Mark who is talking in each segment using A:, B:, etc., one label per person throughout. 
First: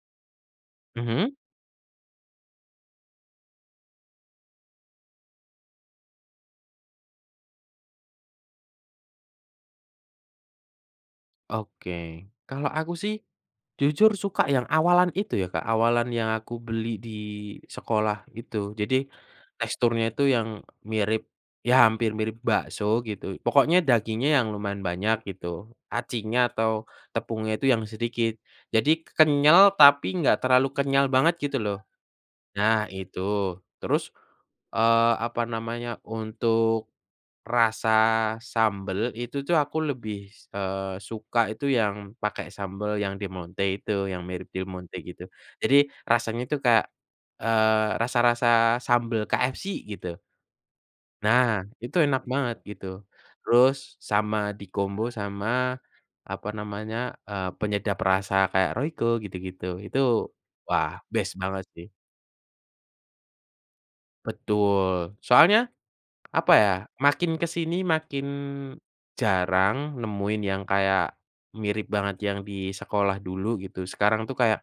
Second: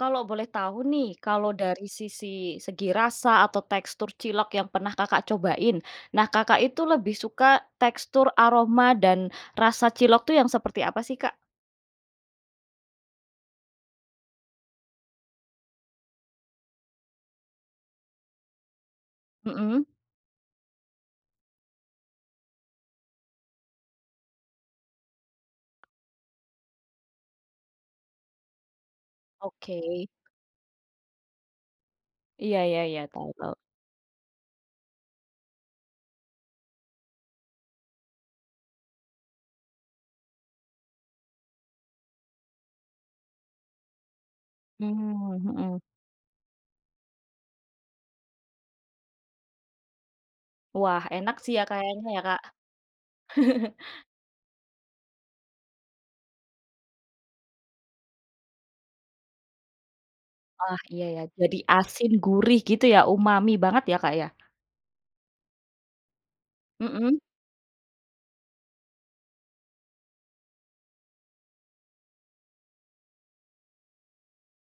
A: Kalau boleh tahu nih,
B: Mhm.
A: kalau dari sisi segi rasa atau tekstur cilok yang pernah Kakak cobain, nah, Kakak itu lebih suka tekstur, aroma, dan rasa cilok tuh yang seperti apa sih Kak?
B: Oke. Kalau aku sih, jujur suka yang awalan itu ya Kak, awalan yang aku beli di sekolah itu. Jadi,
A: Mhm.
B: teksturnya itu yang mirip, ya hampir mirip bakso gitu, pokoknya dagingnya yang lumayan banyak gitu, acinya atau tepungnya itu yang sedikit. Jadi ke kenyal
A: Oke.
B: tapi enggak terlalu kenyal banget gitu loh,
A: Iya iya
B: nah,
A: iya. Tahu tahu.
B: itu. Terus, eee, apa namanya, untuk rasa sambel itu tuh aku lebih, s eee, suka itu yang pakai sambel yang Del Monte itu yang mirip Del Monte gitu.
A: Mmm, mhm.
B: Jadi rasanya itu kayak, eee, rasa-rasa sambel KFC gitu.
A: Wah, enak sih ya
B: Nah, itu
A: kayaknya ya
B: enak
A: Kak.
B: banget gitu. Terus sama di kombo sama apa namanya, eee, penyedap rasa kayak royco gitu-gitu, itu
A: Oh,
B: wah,
A: iya iya,
B: best
A: jadi
B: banget sih.
A: asin gurih gitu ya, umami banget ya, Kak, ya.
B: Betul. Soalnya, apa ya,
A: Mhm.
B: makin ke sini makin jarang nemuin yang kayak mirip banget yang di sekolah dulu gitu, sekarang tuh kayak,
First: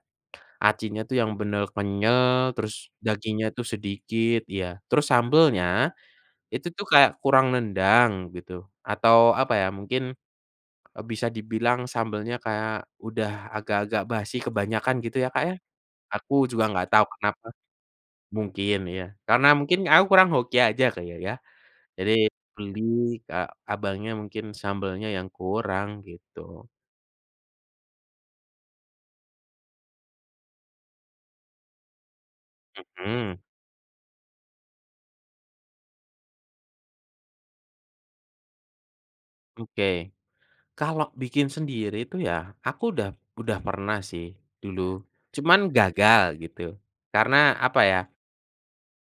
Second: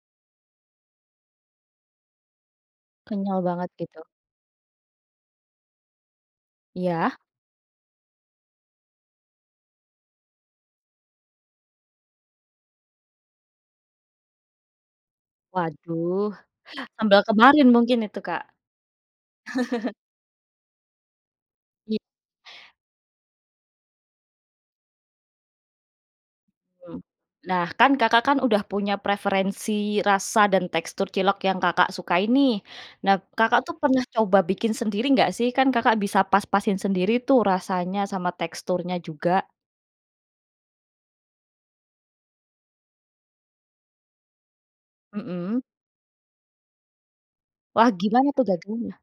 B: acinya tuh yang benar kenyal, terus
A: Kenyal
B: dagingnya tuh
A: banget gitu.
B: sedikit ya, terus sambelnya itu tuh kayak
A: Iya.
B: kurang nendang gitu, atau apa ya mungkin, e bisa dibilang sambelnya kayak udah agak-agak basi, kebanyakan gitu ya, Kak, ya.
A: Waduh.
B: Aku juga nggak tahu
A: Sambel
B: kenapa.
A: kemarin mungkin itu Kak.
B: Mungkin, ya, karena mungkin aku kurang hoki aja Kak ya ya.
A: I
B: Jadi beli, ke abangnya mungkin sambalnya yang kurang, gitu.
A: Mhm. Nah, kan, Kakak kan udah punya preferensi rasa dan tekstur cilok yang Kakak sukai nih. Nah,
B: Mhm.
A: Kakak tuh pernah coba bikin sendiri nggak sih? Kan Kakak bisa pas-pasin sendiri tuh rasanya sama teksturnya juga.
B: Oke. Kalau bikin sendiri itu ya, aku udah udah pernah sih dulu,
A: Mhm.
B: cuman gagal gitu, karena apa
A: Wah,
B: ya.
A: gimana tuh gagalnya?